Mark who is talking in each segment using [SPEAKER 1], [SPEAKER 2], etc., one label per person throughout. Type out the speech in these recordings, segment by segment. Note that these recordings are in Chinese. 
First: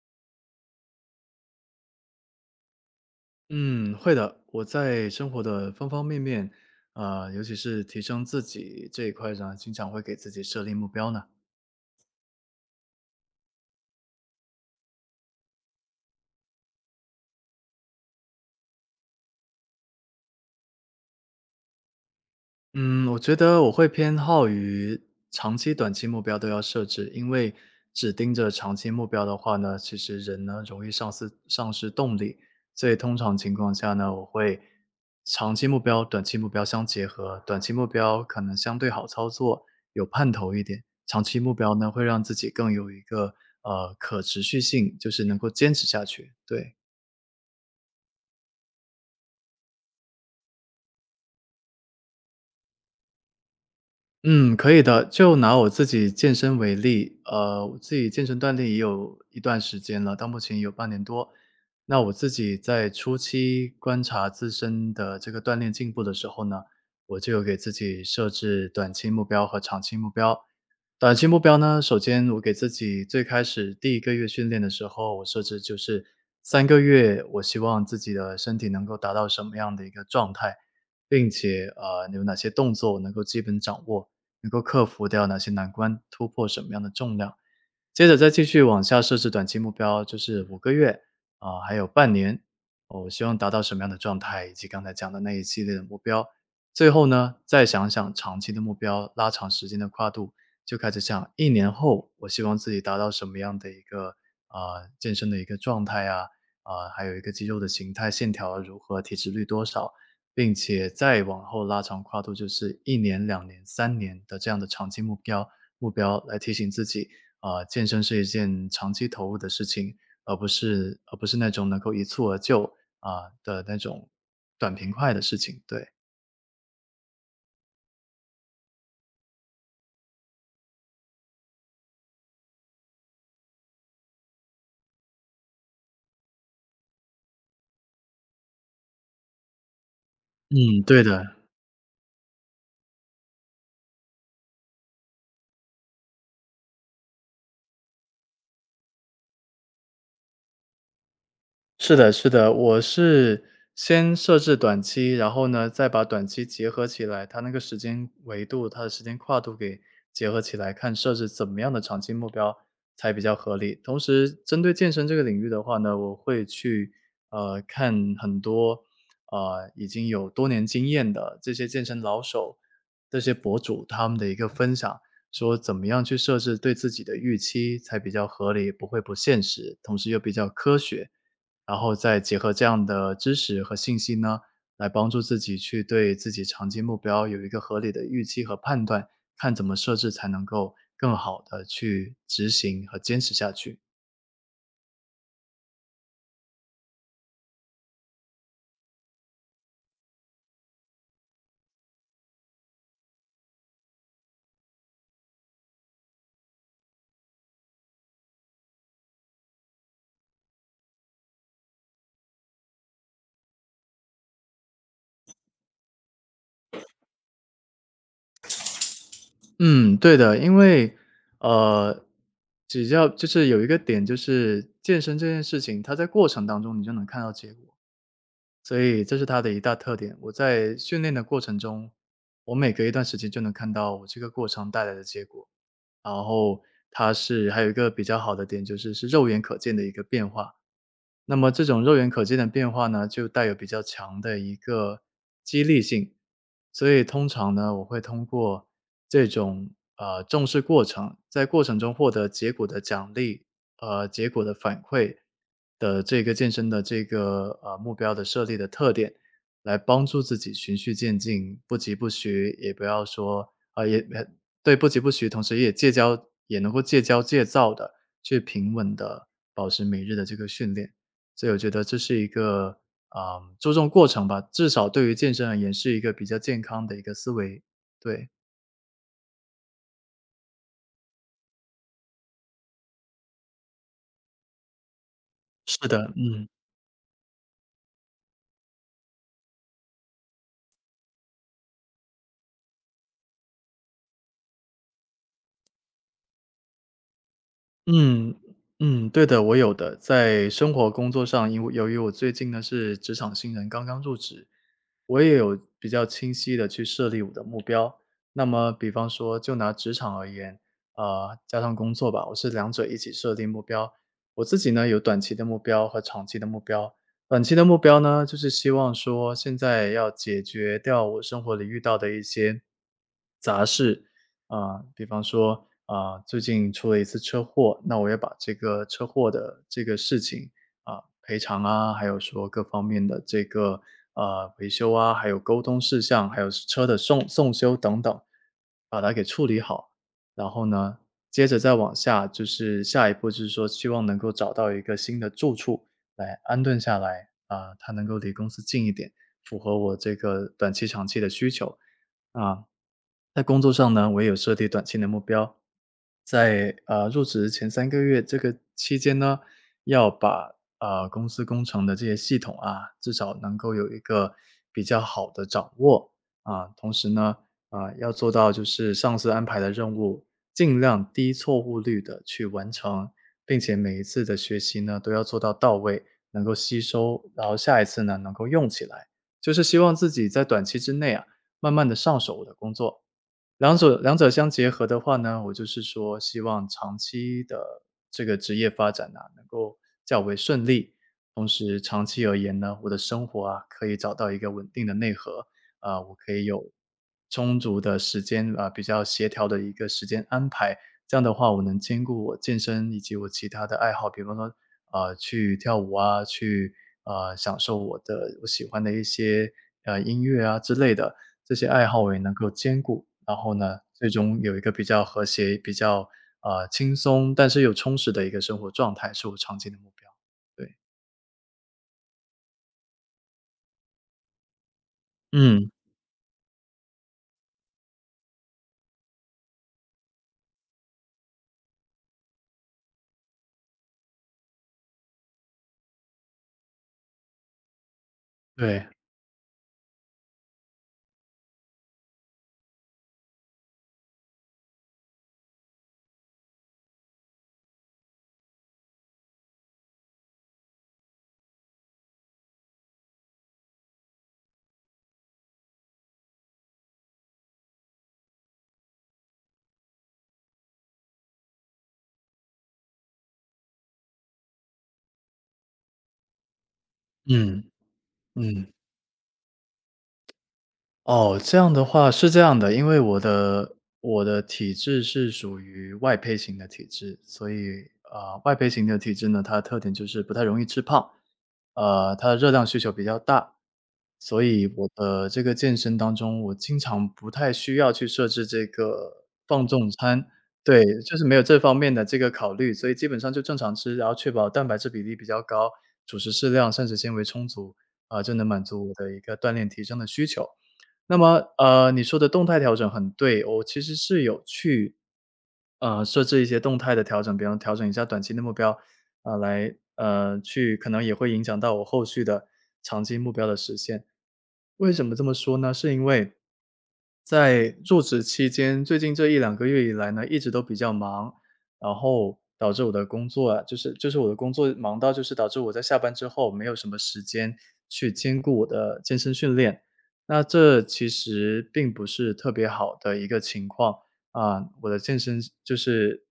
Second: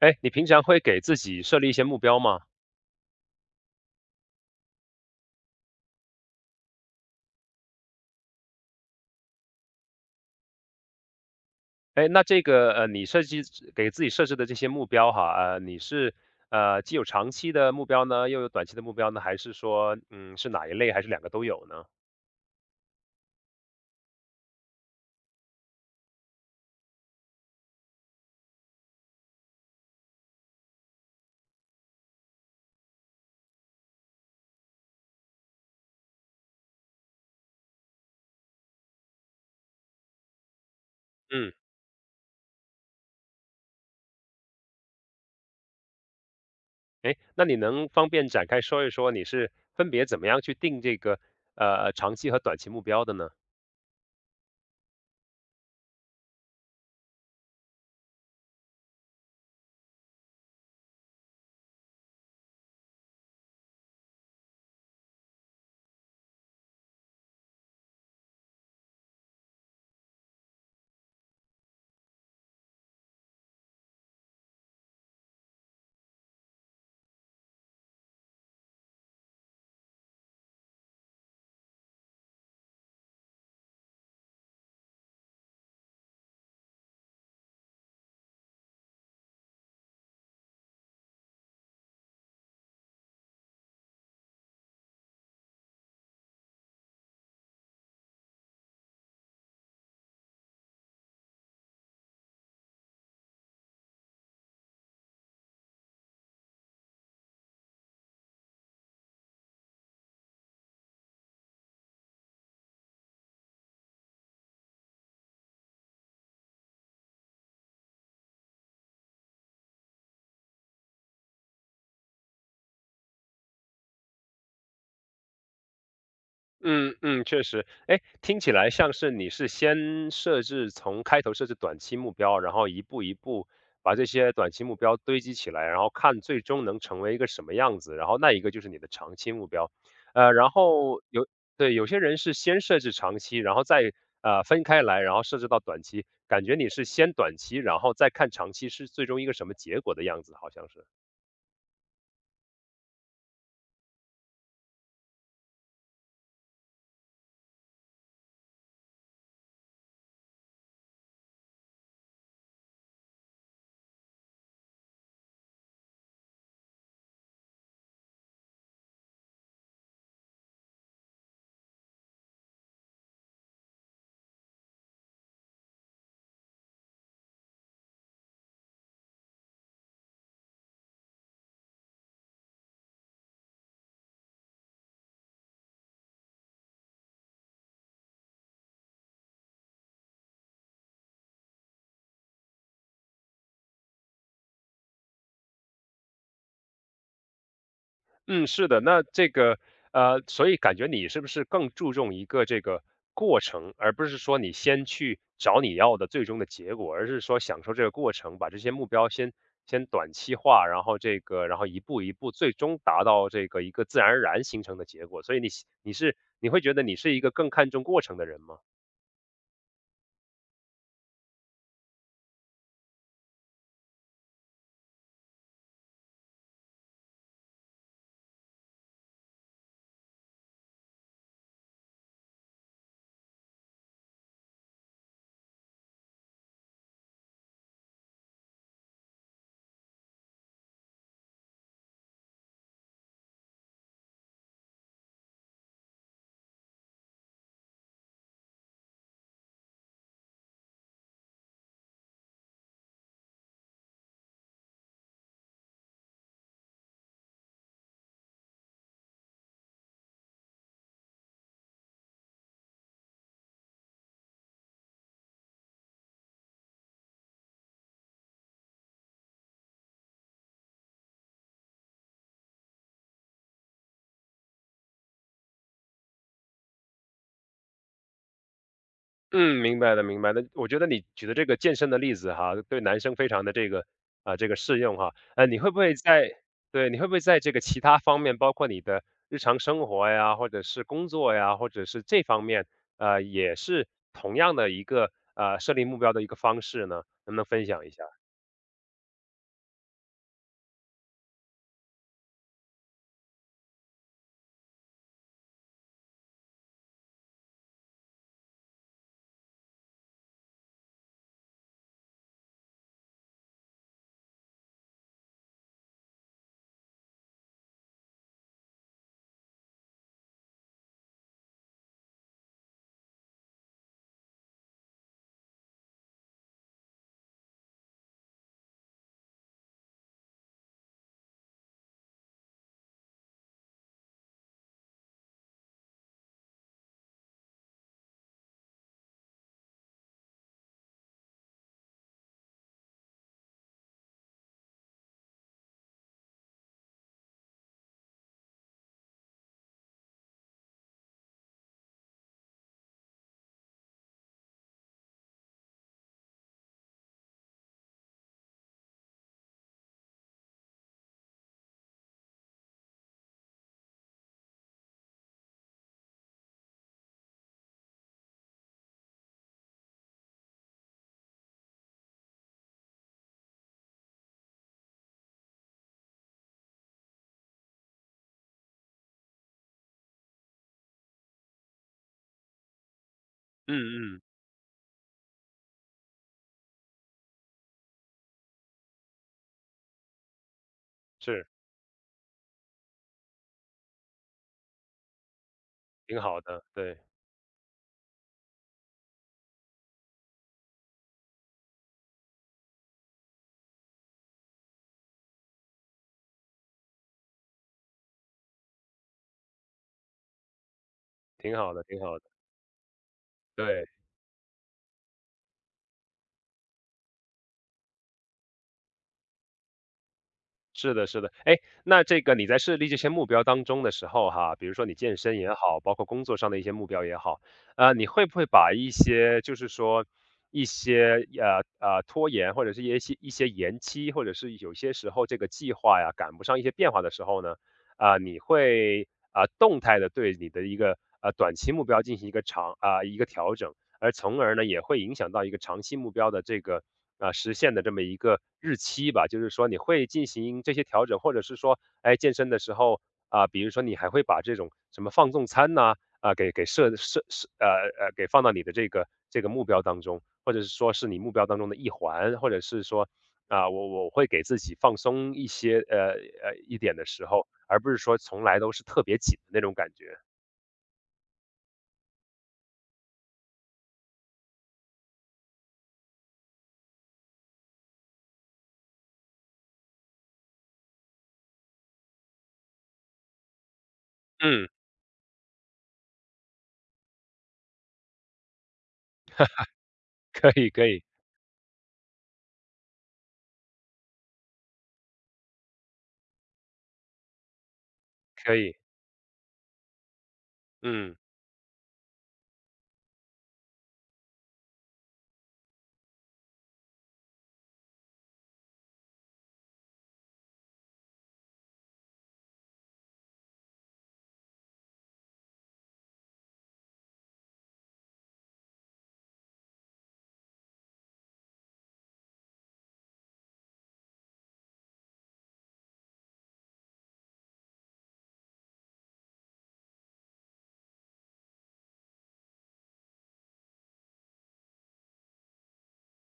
[SPEAKER 1] 哎，你平常会给自己设立一些目标吗？
[SPEAKER 2] 嗯，会的。我在生活的方方面面，啊，尤其是提升自己这一块呢，经常会给自己设立目标呢。
[SPEAKER 1] 哎，那这个你设计给自己设置的这些目标哈，你是既有长期的目标呢，又有短期的目标呢，还是说是哪一类，还是两个都有呢？
[SPEAKER 2] 嗯，我觉得我会偏好于长期、短期目标都要设置，因为只盯着长期目标的话呢，其实人呢容易丧失动力。所以通常情况下呢，我会长期目标、短期目标相结合，短期目标可能相对好操作，有盼头一点；长期目
[SPEAKER 1] 嗯，
[SPEAKER 2] 标呢，会让自己更有一个可持续性，就是能够坚持下去。对。
[SPEAKER 1] 哎，那你能方便展开说一说你是分别怎么样去定这个长期和短期目标的呢？
[SPEAKER 2] 嗯，可以的。就拿我自己健身为例，我自己健身锻炼也有一段时间了，到目前有半年多。那我自己在初期观察自身的这个锻炼进步的时候呢，我就有给自己设置短期目标和长期目标。短期目标呢，首先我给自己最开始第一个月训练的时候，我设置就是三个月，我希望自己的身体能够达到什么样的一个状态，并且有哪些动作我能够基本掌握，能够克服掉哪些难关，突破什么样的重量。接着再继续往下设置短期目标，就是5个月啊、还有半年、哦我希望达到什么样的状态，以及刚才讲的那一系列的目标。最后呢，再想想长期的目标，拉长时间的跨度，就开始想1年后我希望自己达到什么样的一个啊、健身的一个状态啊，啊、还有一个肌肉的形态、线条如何、体脂率多少，并且再往后拉长跨度，就是1年、2年、3年的这样的长期目标来提醒自己。啊，健身是一件长期投入的事情，而不是那种能够一蹴而就，啊，的那种短平快的事情，对。
[SPEAKER 1] 嗯嗯，确实。哎，听起来像是你是先设置从开头设置短期目标，然后一步一步把这些短期目标堆积起来，然后看最终能成为一个什么样子，然后那一个就是你的长期目标。呃，然
[SPEAKER 2] 嗯，
[SPEAKER 1] 后
[SPEAKER 2] 对
[SPEAKER 1] 有，
[SPEAKER 2] 的。
[SPEAKER 1] 对，有些人是先设置长期，然后再分开来，然后设置到短期，感觉你是先短期，然后再看长期是最终一个什么结果的样子，好像是。
[SPEAKER 2] 是的是的，我是先设置短期，然后呢，再把短期结合起来，它那个时间维度，它的时间跨度给结合起来，看设置怎么样的长期目标才比较合理。同时针对健身这个领域的话呢，我会去，看很多，已经有多年经验的这些健身老手，这些博主他们的一个分享，说怎么样去设置对自己的预期才比较合理，不会不现实，同时又比较科学。然后再结合这样的知识和信息呢，来帮助自己去对自己长期目标有一个合理的预期和判断，看怎么设置才能够更好的去执行和坚持下去。
[SPEAKER 1] 嗯，是的。那这个，所以感觉你是不是更注重一个这个过程，而不是说你先去找你要的最终的结果，而是说享受这个过程，把这些目标先短期化，然后这个，然后一步一步，最终达到这个一个自然而然形成的结果。所以你会觉得你是一个更看重过程的人吗？
[SPEAKER 2] 嗯，对的，因为，呃，只要就是有一个点，就是健身这件事情，它在过程当中你就能看到结果，所以这是它的一大特点。我在训练的过程中，我每隔一段时间就能看到我这个过程带来的结果。然后它是还有一个比较好的点，就是是肉眼可见的一个变化。那么这种肉眼可见的变化呢，就带有比较强的一个激励性，所以通常呢，我会通过这种重视过程，在过程中获得结果的奖励，结果的反馈的这个健身的这个目标的设立的特点，来帮助自己循序渐进，不急不徐，也不要说啊、也对不急不徐，同时也戒骄也能够戒骄戒躁的去平稳的保持每日的这个训练。所以我觉得这是一个，啊，嗯注重过程吧，至少对于健身而言是一个比较健康的一个思维。对，
[SPEAKER 1] 嗯，明白的，明白的。我觉得你举的这个健身的例子哈，对男生非常的这个啊、这个适用哈。呃，你会不
[SPEAKER 2] 是
[SPEAKER 1] 会
[SPEAKER 2] 的，
[SPEAKER 1] 在
[SPEAKER 2] 嗯，
[SPEAKER 1] 这个其他方面，包括你的日常生活呀，或者是工作呀，或者是这方面，也是同样的一个设立目标的一个方式呢？能不能分享一下？
[SPEAKER 2] 嗯，嗯，对的，我有的。在生活工作上，因为由于我最近呢是职场新人，刚刚入职，我也有比较清晰的去设立我的目标。那么比方说就拿职场而言，加上工作吧，我是两者一起设定目标。我自己呢，有短期的目标和长期的目标。短期的目标呢，就是希望说现在要解决掉我生活里遇到的一些啊，比方说，啊，最近出了一次车祸，那我也把这个车祸的这个事情啊，赔偿啊，还有说各方面的这个啊维修啊，还有沟通事项，还有车的送修等等，把它给处理好。然后呢，接着再往下，就是下一步就是说，希望能够找到一个新的住处来安顿下来啊，它能够离公司近一点，符合我这个短期、长期的需求。啊，在工作上呢，我也有设定短期的目标，在入职前3个月这个期间呢，要把公司工程的这些系统啊，至少能够有一个比较好的掌握啊。同时呢，啊要做到就是上司安排的任务，尽量低错误率的去完成，并且每一次的学习呢都要做到到位，能够吸收，然后下一次呢能够用起来。就是希望自己在短期之内啊。慢慢的上手我的工作。
[SPEAKER 1] 嗯
[SPEAKER 2] 两者两
[SPEAKER 1] 嗯，
[SPEAKER 2] 者相结合的话呢，我就是说希望长期的这个职业发展啊，能够较为顺利。同
[SPEAKER 1] 是
[SPEAKER 2] 时长期而言呢，我的生活啊，可以找到一个稳定的内核，啊，我
[SPEAKER 1] 挺
[SPEAKER 2] 可
[SPEAKER 1] 好
[SPEAKER 2] 以
[SPEAKER 1] 的，
[SPEAKER 2] 有
[SPEAKER 1] 对，
[SPEAKER 2] 充足的时间，啊，比较协调的一个时间安排。这样的话，我能兼顾我健身以及我其他的爱好，比方说，啊去跳舞啊，去，啊享受我的我喜欢的一些，音乐啊之类的。这
[SPEAKER 1] 挺
[SPEAKER 2] 些
[SPEAKER 1] 好的，
[SPEAKER 2] 爱
[SPEAKER 1] 挺
[SPEAKER 2] 好我也
[SPEAKER 1] 好的，
[SPEAKER 2] 能够兼顾，然后呢，
[SPEAKER 1] 对。
[SPEAKER 2] 最终有一个比较和谐、比较轻松，但是又充实的一个生活状态，是我长期的目标。对，
[SPEAKER 1] 是的，是的。哎，那这个你在设立这些目标当中的时候哈，比如说你健身也
[SPEAKER 2] 嗯，
[SPEAKER 1] 好，包括工作上的一些目标也好，啊，你会不会把一些就是说一些拖延，或者是一些延期，或者是有些时候这个计划呀赶不上一些变化的时候呢，啊、你
[SPEAKER 2] 对，
[SPEAKER 1] 会啊、动态的对你的一个短期目标进行一个长啊、一个调整，而从而呢也会影响到一个长期目标的这个啊、实现的这么一个日期吧。就是说你会进行这些调整，或者是说，哎，健身的时候啊、比如说你还会把这种什么放纵餐呐、啊、给给设设设呃呃给放到你的这个这个目标当中，或者是说是你目标当中的一环，或者是说。啊，我会给自己放松一些，一点的时候，
[SPEAKER 2] 嗯
[SPEAKER 1] 而不是说从来都
[SPEAKER 2] 嗯。
[SPEAKER 1] 是特别紧的那种感觉。
[SPEAKER 2] 哦，这样的话是这样的，因为我的体质是属于外胚型的体质，所以，外胚型的体质呢，它的特点就是不太容易吃胖，它的热量需求比较大，所
[SPEAKER 1] 嗯，
[SPEAKER 2] 以我的这个健身当中，我经常不太需要去设置这个放纵餐，
[SPEAKER 1] 可以，
[SPEAKER 2] 对，
[SPEAKER 1] 可以，
[SPEAKER 2] 就是没有这方面的这个考虑，所以基本上就正常吃，然后确保蛋白质比例比较高，主食适量，膳食纤维充足，啊、就能
[SPEAKER 1] 可
[SPEAKER 2] 满
[SPEAKER 1] 以。
[SPEAKER 2] 足我的一个锻炼提升的需求。
[SPEAKER 1] 嗯。
[SPEAKER 2] 那么，你说的动态调整很对，我其实是有去，设置一些动态的调整，比方调整一下短期的目标，啊、来，去可能也会影响到我后续的长期目标的实现。为什么这么说呢？是因为在入职期间，最近这一两个月以来呢，一直都比较忙，然后导致我的工作啊，就是我的工作忙到就是导致我在下班之后没有什么时间去兼顾我的健身训练。那这其实并不是特别好的一个情况啊，我的健身就是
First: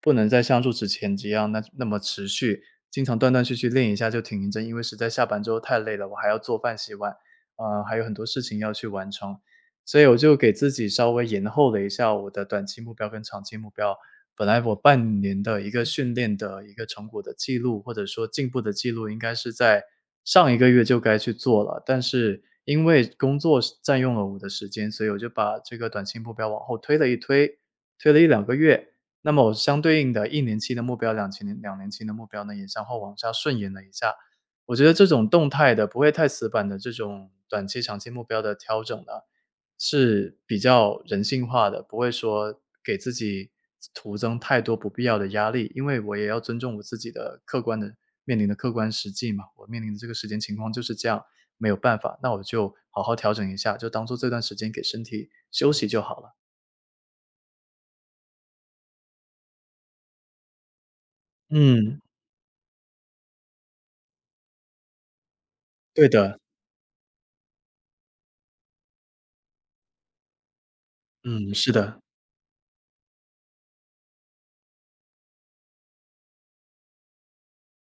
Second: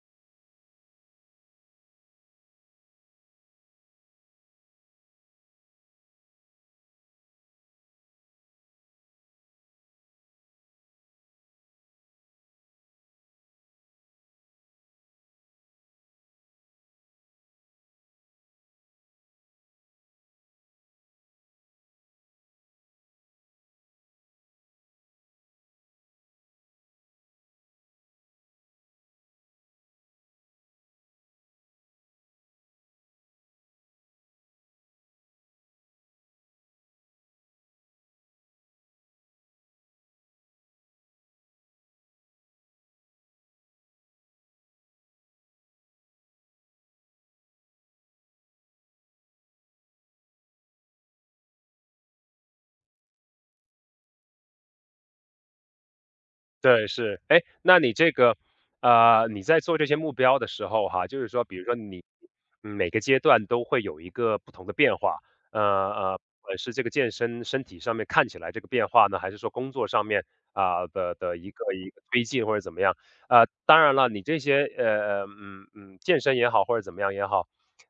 [SPEAKER 2] 不能再像入职前一样那么持续，经常断断续续练一下就停一阵，因为实在下班之后太累了，我还要做饭、洗碗，啊，还有很多事情要去完成，所以我就给自己稍微延后了一下我的短期目标跟长期目标。本来我半年的一个训练的一个成果的记录，或者说进步的记录，应该是在上一个月就该去做了。但是因为工作是占用了我的时间，所以我就把这个短期目标往后推了一推，推了1、2个月。那么我相对应的一年期的目标，两年期的目标呢，也向后往下顺延了一下。我觉得这种动态的、不会太死板的这种短期、长期目标的调整呢，是比较人性化的，不会说给自己徒增太多不必要的压力，因为我也要尊重我自己的客观的面临的客观实际嘛，我面临的这个时间情况就是这样，没有办法，那我就好好调整一下，就当做这段时间给身体休息就好了。
[SPEAKER 1] 对，是。哎，那你这个，呃，你在做这些目标的时候哈，就是说，比如说
[SPEAKER 2] 嗯，
[SPEAKER 1] 你每个阶段都会有一个不同的变化，
[SPEAKER 2] 对的，
[SPEAKER 1] 不管是这个健身身体上面看起来这个变化呢，还是说工作上面啊、的一
[SPEAKER 2] 嗯，是
[SPEAKER 1] 个一
[SPEAKER 2] 的，
[SPEAKER 1] 个推进或者怎么样？呃，当然了，你这些健身也好或者怎么样也好，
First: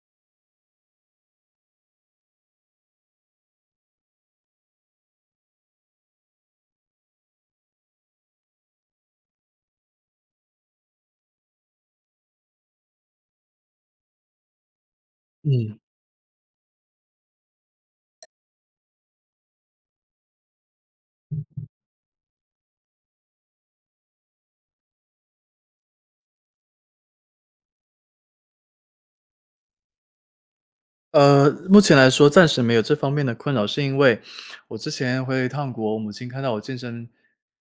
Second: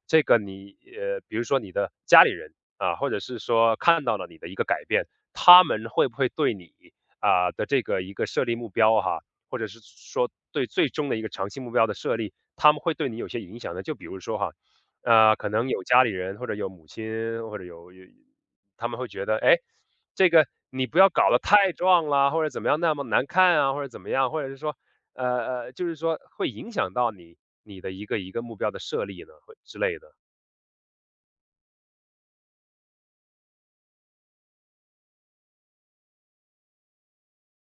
[SPEAKER 1] 这个你比如说你的家里人啊、或者是说看到了你的一个改变，他们会不会对你？啊、的这个一个设立目标哈，或者是说对最终的一个长期目标的设立，他们会对你有些影响呢？就比如说哈，呃，可能
[SPEAKER 2] 嗯。
[SPEAKER 1] 有家里人或者有母亲或者有，他们会觉得，哎，这个你不要搞得太壮了，或者怎么样那么难看啊，或者怎么样，或者是说，呃就是说会影响到你的一个一个目标的设立呢，会之类的。
[SPEAKER 2] 目前来说暂时没有这方面的困扰，是因为我之前回了一趟国，我母亲看到我健身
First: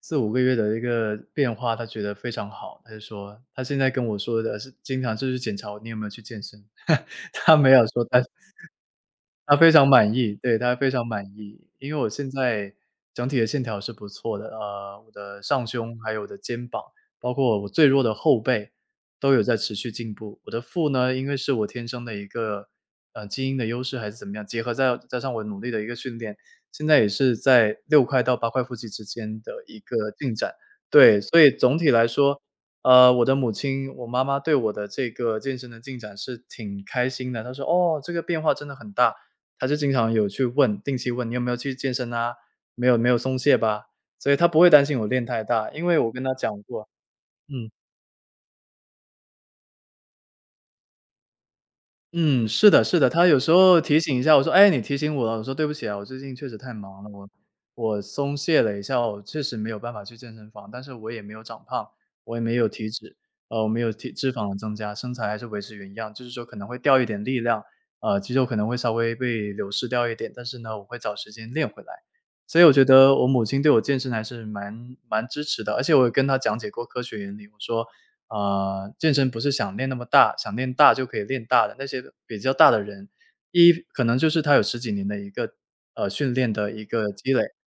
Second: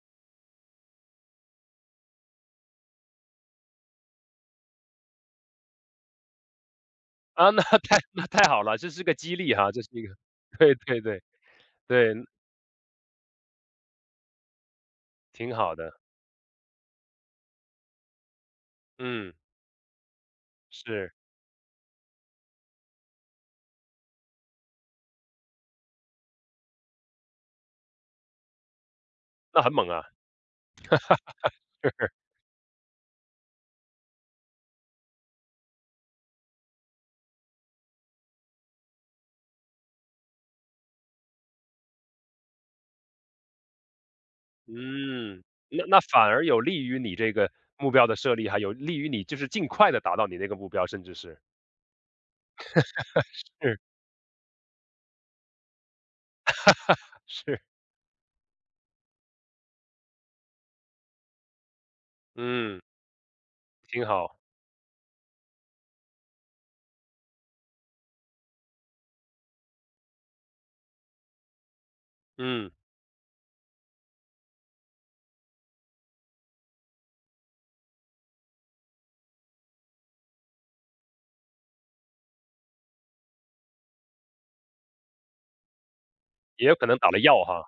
[SPEAKER 2] 4、5个月的一个变化，她觉得非常好。她就说她现在跟我说的是经常就是检查我你有没有去健身，
[SPEAKER 1] 啊，
[SPEAKER 2] 她
[SPEAKER 1] 那
[SPEAKER 2] 没 有
[SPEAKER 1] 太
[SPEAKER 2] 说她。
[SPEAKER 1] 那太好了，这是个激励
[SPEAKER 2] 他非
[SPEAKER 1] 哈，这
[SPEAKER 2] 常
[SPEAKER 1] 是一
[SPEAKER 2] 满
[SPEAKER 1] 个，
[SPEAKER 2] 意，对，
[SPEAKER 1] 对
[SPEAKER 2] 他非
[SPEAKER 1] 对
[SPEAKER 2] 常
[SPEAKER 1] 对
[SPEAKER 2] 满意。因为我
[SPEAKER 1] 对，
[SPEAKER 2] 现在整体的线条是不错的，我的
[SPEAKER 1] 挺
[SPEAKER 2] 上
[SPEAKER 1] 好
[SPEAKER 2] 胸
[SPEAKER 1] 的，
[SPEAKER 2] 还有我的肩膀，包括我最弱的后背都
[SPEAKER 1] 嗯，
[SPEAKER 2] 有在持续进步。我的腹
[SPEAKER 1] 是。
[SPEAKER 2] 呢，因为是我天生的一个，基因的优势还是怎么样，结合再加上我努力的一个训练，现在也是在6块到8块腹肌之间的
[SPEAKER 1] 那很
[SPEAKER 2] 一
[SPEAKER 1] 猛啊。
[SPEAKER 2] 个进展。对，所以总 体
[SPEAKER 1] 就
[SPEAKER 2] 来
[SPEAKER 1] 是
[SPEAKER 2] 说，我的母亲，我妈妈对我的这个健身的进展是挺开心的。她说："哦，这个变化真的很大。"他就经常有去问，定期问你有没有去健身啊，没有没有松懈吧，所以他不会担心我练太
[SPEAKER 1] 嗯，
[SPEAKER 2] 大，
[SPEAKER 1] 那
[SPEAKER 2] 因为
[SPEAKER 1] 那
[SPEAKER 2] 我跟
[SPEAKER 1] 反
[SPEAKER 2] 他
[SPEAKER 1] 而有
[SPEAKER 2] 讲
[SPEAKER 1] 利
[SPEAKER 2] 过。
[SPEAKER 1] 于你这个
[SPEAKER 2] 嗯。
[SPEAKER 1] 目标的设立，还有利于你就是尽快的达到你那个目标，甚至是，
[SPEAKER 2] 嗯，是的是的，他有时 候
[SPEAKER 1] 是
[SPEAKER 2] 提醒一下我说："哎，你提醒我了。"我说："对不起啊，我最近确实太忙了，我
[SPEAKER 1] 是，
[SPEAKER 2] 我松懈了一下，我确实没有办法去健身房，但是我也没有长胖，我也没有
[SPEAKER 1] 嗯，
[SPEAKER 2] 体脂，我没有
[SPEAKER 1] 挺
[SPEAKER 2] 体脂
[SPEAKER 1] 好。
[SPEAKER 2] 肪的增加，身材还是维持原样，就是说可能会掉一点力量，肌肉可能会稍微被流失掉一点，但是呢，我会找时间练回来。"所以
[SPEAKER 1] 嗯，
[SPEAKER 2] 我觉得我母亲对我健身还是蛮支持的，而且我也跟她讲解过科学原理。我说啊，健身不是想练那么大，想练大就可以练大的。那些比较大的人，一可能就是他有十几年的一个，训练
[SPEAKER 1] 也
[SPEAKER 2] 的
[SPEAKER 1] 有
[SPEAKER 2] 一
[SPEAKER 1] 可能打
[SPEAKER 2] 个
[SPEAKER 1] 了
[SPEAKER 2] 积累，
[SPEAKER 1] 药哈，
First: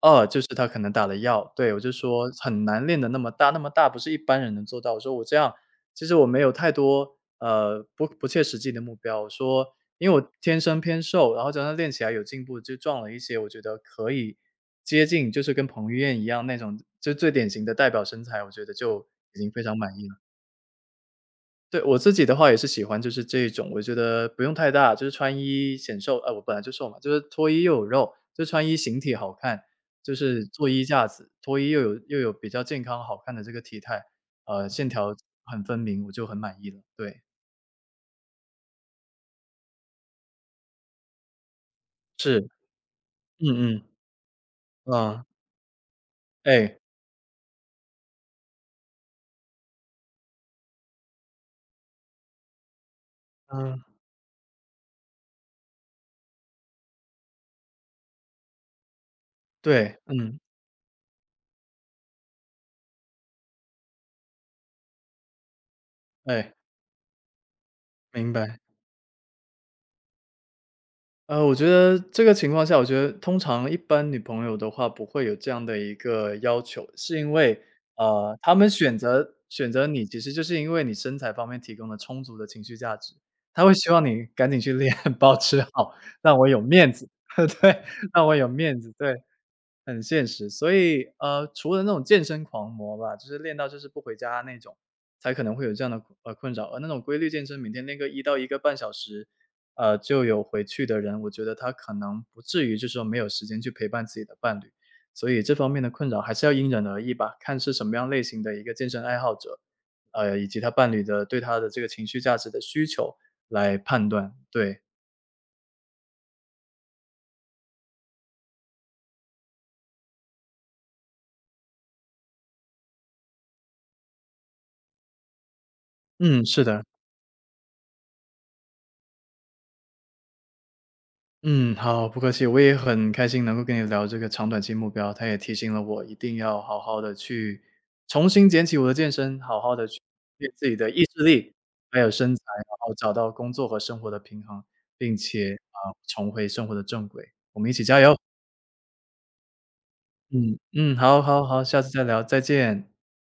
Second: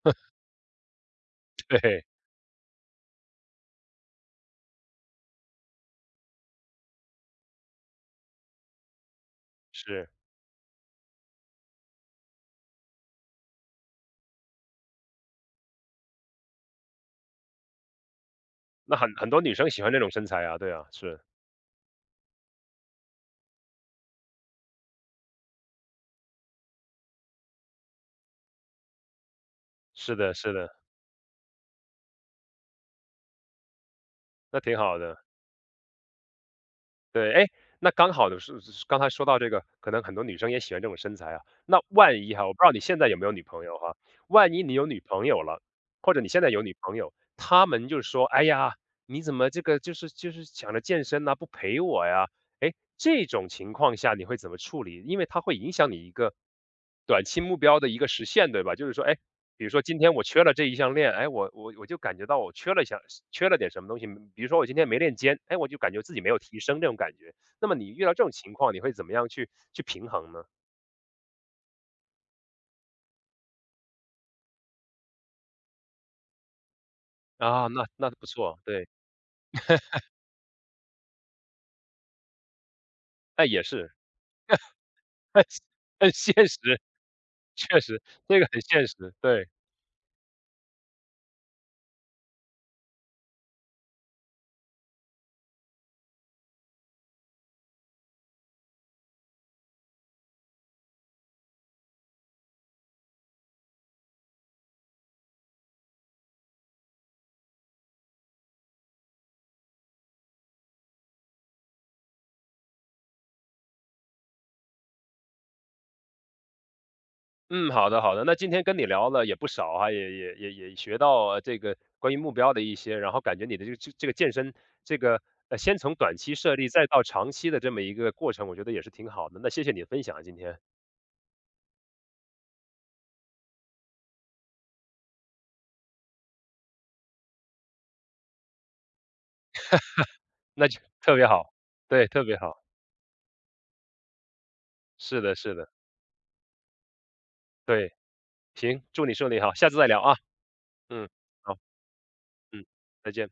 [SPEAKER 2] 二就是他可能打了药。对，我就
[SPEAKER 1] 对，
[SPEAKER 2] 说很难练得那么大，那么大不是一般人能做到。我说我这样其实我没有太多，呃，不切实际的目标。我说
[SPEAKER 1] 是，
[SPEAKER 2] 因为我天生偏瘦，然后加上练起来有进步，就壮了一些，我觉得可以接近就是跟彭于晏一样那种，就最典型的代表身材，我觉得
[SPEAKER 1] 那
[SPEAKER 2] 就
[SPEAKER 1] 很很
[SPEAKER 2] 已
[SPEAKER 1] 多
[SPEAKER 2] 经
[SPEAKER 1] 女
[SPEAKER 2] 非
[SPEAKER 1] 生
[SPEAKER 2] 常
[SPEAKER 1] 喜欢
[SPEAKER 2] 满
[SPEAKER 1] 这
[SPEAKER 2] 意
[SPEAKER 1] 种
[SPEAKER 2] 了。
[SPEAKER 1] 身材啊，对啊，是，
[SPEAKER 2] 对，我自己的话也是喜欢就是这种，我觉得不用太大，就是穿衣显瘦，我本来就瘦嘛，就是脱衣又有肉，就穿衣形体好看，就
[SPEAKER 1] 是的
[SPEAKER 2] 是
[SPEAKER 1] 是
[SPEAKER 2] 做
[SPEAKER 1] 的，
[SPEAKER 2] 衣架子，脱衣又有比较健康好看的这个体态，
[SPEAKER 1] 那挺
[SPEAKER 2] 线
[SPEAKER 1] 好的。
[SPEAKER 2] 条很分明，我就很满意了。对，
[SPEAKER 1] 对，哎，那刚好的是是刚才说到这个，可能很多女生也喜欢这种身材啊。那万一哈，
[SPEAKER 2] 是，
[SPEAKER 1] 我不知道你现在有没有女朋友
[SPEAKER 2] 嗯
[SPEAKER 1] 哈，万一你有
[SPEAKER 2] 嗯，
[SPEAKER 1] 女
[SPEAKER 2] 啊，
[SPEAKER 1] 朋友了，或者你现在有
[SPEAKER 2] 哎，
[SPEAKER 1] 女朋友，她们就说：“哎呀，你怎么这个就是想着健身呐、不陪我呀？”哎，这种情
[SPEAKER 2] 嗯，
[SPEAKER 1] 况下你会怎么处理？因为它会影响你一个短期目标的一个实现，对吧？就是说，哎，比如说
[SPEAKER 2] 对，
[SPEAKER 1] 今天我
[SPEAKER 2] 嗯，
[SPEAKER 1] 缺了这一项练，哎，我就感觉到我缺了一项，缺了点什么东西。比如说我今天没练肩，哎，我就感觉自己没有
[SPEAKER 2] 哎，
[SPEAKER 1] 提升这种感觉。那么你遇到这种
[SPEAKER 2] 明
[SPEAKER 1] 情
[SPEAKER 2] 白。
[SPEAKER 1] 况，你会怎么样去平衡呢？
[SPEAKER 2] 我觉得这个情况下，我觉得通常一般女朋友的话不会有这样的一个要求，是因为，
[SPEAKER 1] 啊，那那不
[SPEAKER 2] 呃，她
[SPEAKER 1] 错，
[SPEAKER 2] 们
[SPEAKER 1] 对，
[SPEAKER 2] 选择你，其实就是因为你身材方面提供了充足的情绪价值，
[SPEAKER 1] 哎，也
[SPEAKER 2] 她会希
[SPEAKER 1] 是
[SPEAKER 2] 望你赶紧去练，保
[SPEAKER 1] 很
[SPEAKER 2] 持好，
[SPEAKER 1] 很现
[SPEAKER 2] 让我
[SPEAKER 1] 实，
[SPEAKER 2] 有面子，
[SPEAKER 1] 确
[SPEAKER 2] 对，
[SPEAKER 1] 实，
[SPEAKER 2] 让我
[SPEAKER 1] 这个
[SPEAKER 2] 有
[SPEAKER 1] 很
[SPEAKER 2] 面
[SPEAKER 1] 现
[SPEAKER 2] 子，
[SPEAKER 1] 实，
[SPEAKER 2] 对，
[SPEAKER 1] 对。
[SPEAKER 2] 很现实。所以，除了那种健身狂魔吧，就是练到就是不回家那种，才可能会有这样的困扰，而那种规律健身，每天练个一到一个半小时，就有回去的人，我觉得他可能不至于就是说没有时间去陪伴自己的伴侣，所以这方面的困扰还是要因人而异吧，看是什么样类型的一个健身爱好者，以及他伴侣的对他的这个情绪价值的需求来判断。对，
[SPEAKER 1] 嗯，好的好的，那今天跟你聊了也不少啊，也学到这个关于目标的一些，然后感觉你的这个健身这个先从短期
[SPEAKER 2] 嗯，
[SPEAKER 1] 设
[SPEAKER 2] 是
[SPEAKER 1] 立
[SPEAKER 2] 的。
[SPEAKER 1] 再到长期的这么一个过程，我觉得也是挺好的。那谢谢你的分享啊今天。
[SPEAKER 2] 嗯，好，不客气，我也很开心能够跟你聊这个长短期目标，它也提醒了我一定要好好的去重新捡起我的健身，好好的去练自
[SPEAKER 1] 那
[SPEAKER 2] 己
[SPEAKER 1] 就
[SPEAKER 2] 的意
[SPEAKER 1] 特
[SPEAKER 2] 志
[SPEAKER 1] 别
[SPEAKER 2] 力，
[SPEAKER 1] 好，
[SPEAKER 2] 还
[SPEAKER 1] 对，
[SPEAKER 2] 有
[SPEAKER 1] 特
[SPEAKER 2] 身
[SPEAKER 1] 别
[SPEAKER 2] 材，
[SPEAKER 1] 好，
[SPEAKER 2] 然后找到工作和生活的平衡，并
[SPEAKER 1] 是的
[SPEAKER 2] 且，
[SPEAKER 1] 是的，
[SPEAKER 2] 啊，重回生活的正轨。
[SPEAKER 1] 对，行，祝你顺利哈，下次再聊啊，
[SPEAKER 2] 嗯，嗯，
[SPEAKER 1] 嗯，
[SPEAKER 2] 好好
[SPEAKER 1] 好，
[SPEAKER 2] 好，下次再聊，再
[SPEAKER 1] 嗯，
[SPEAKER 2] 见。
[SPEAKER 1] 再见。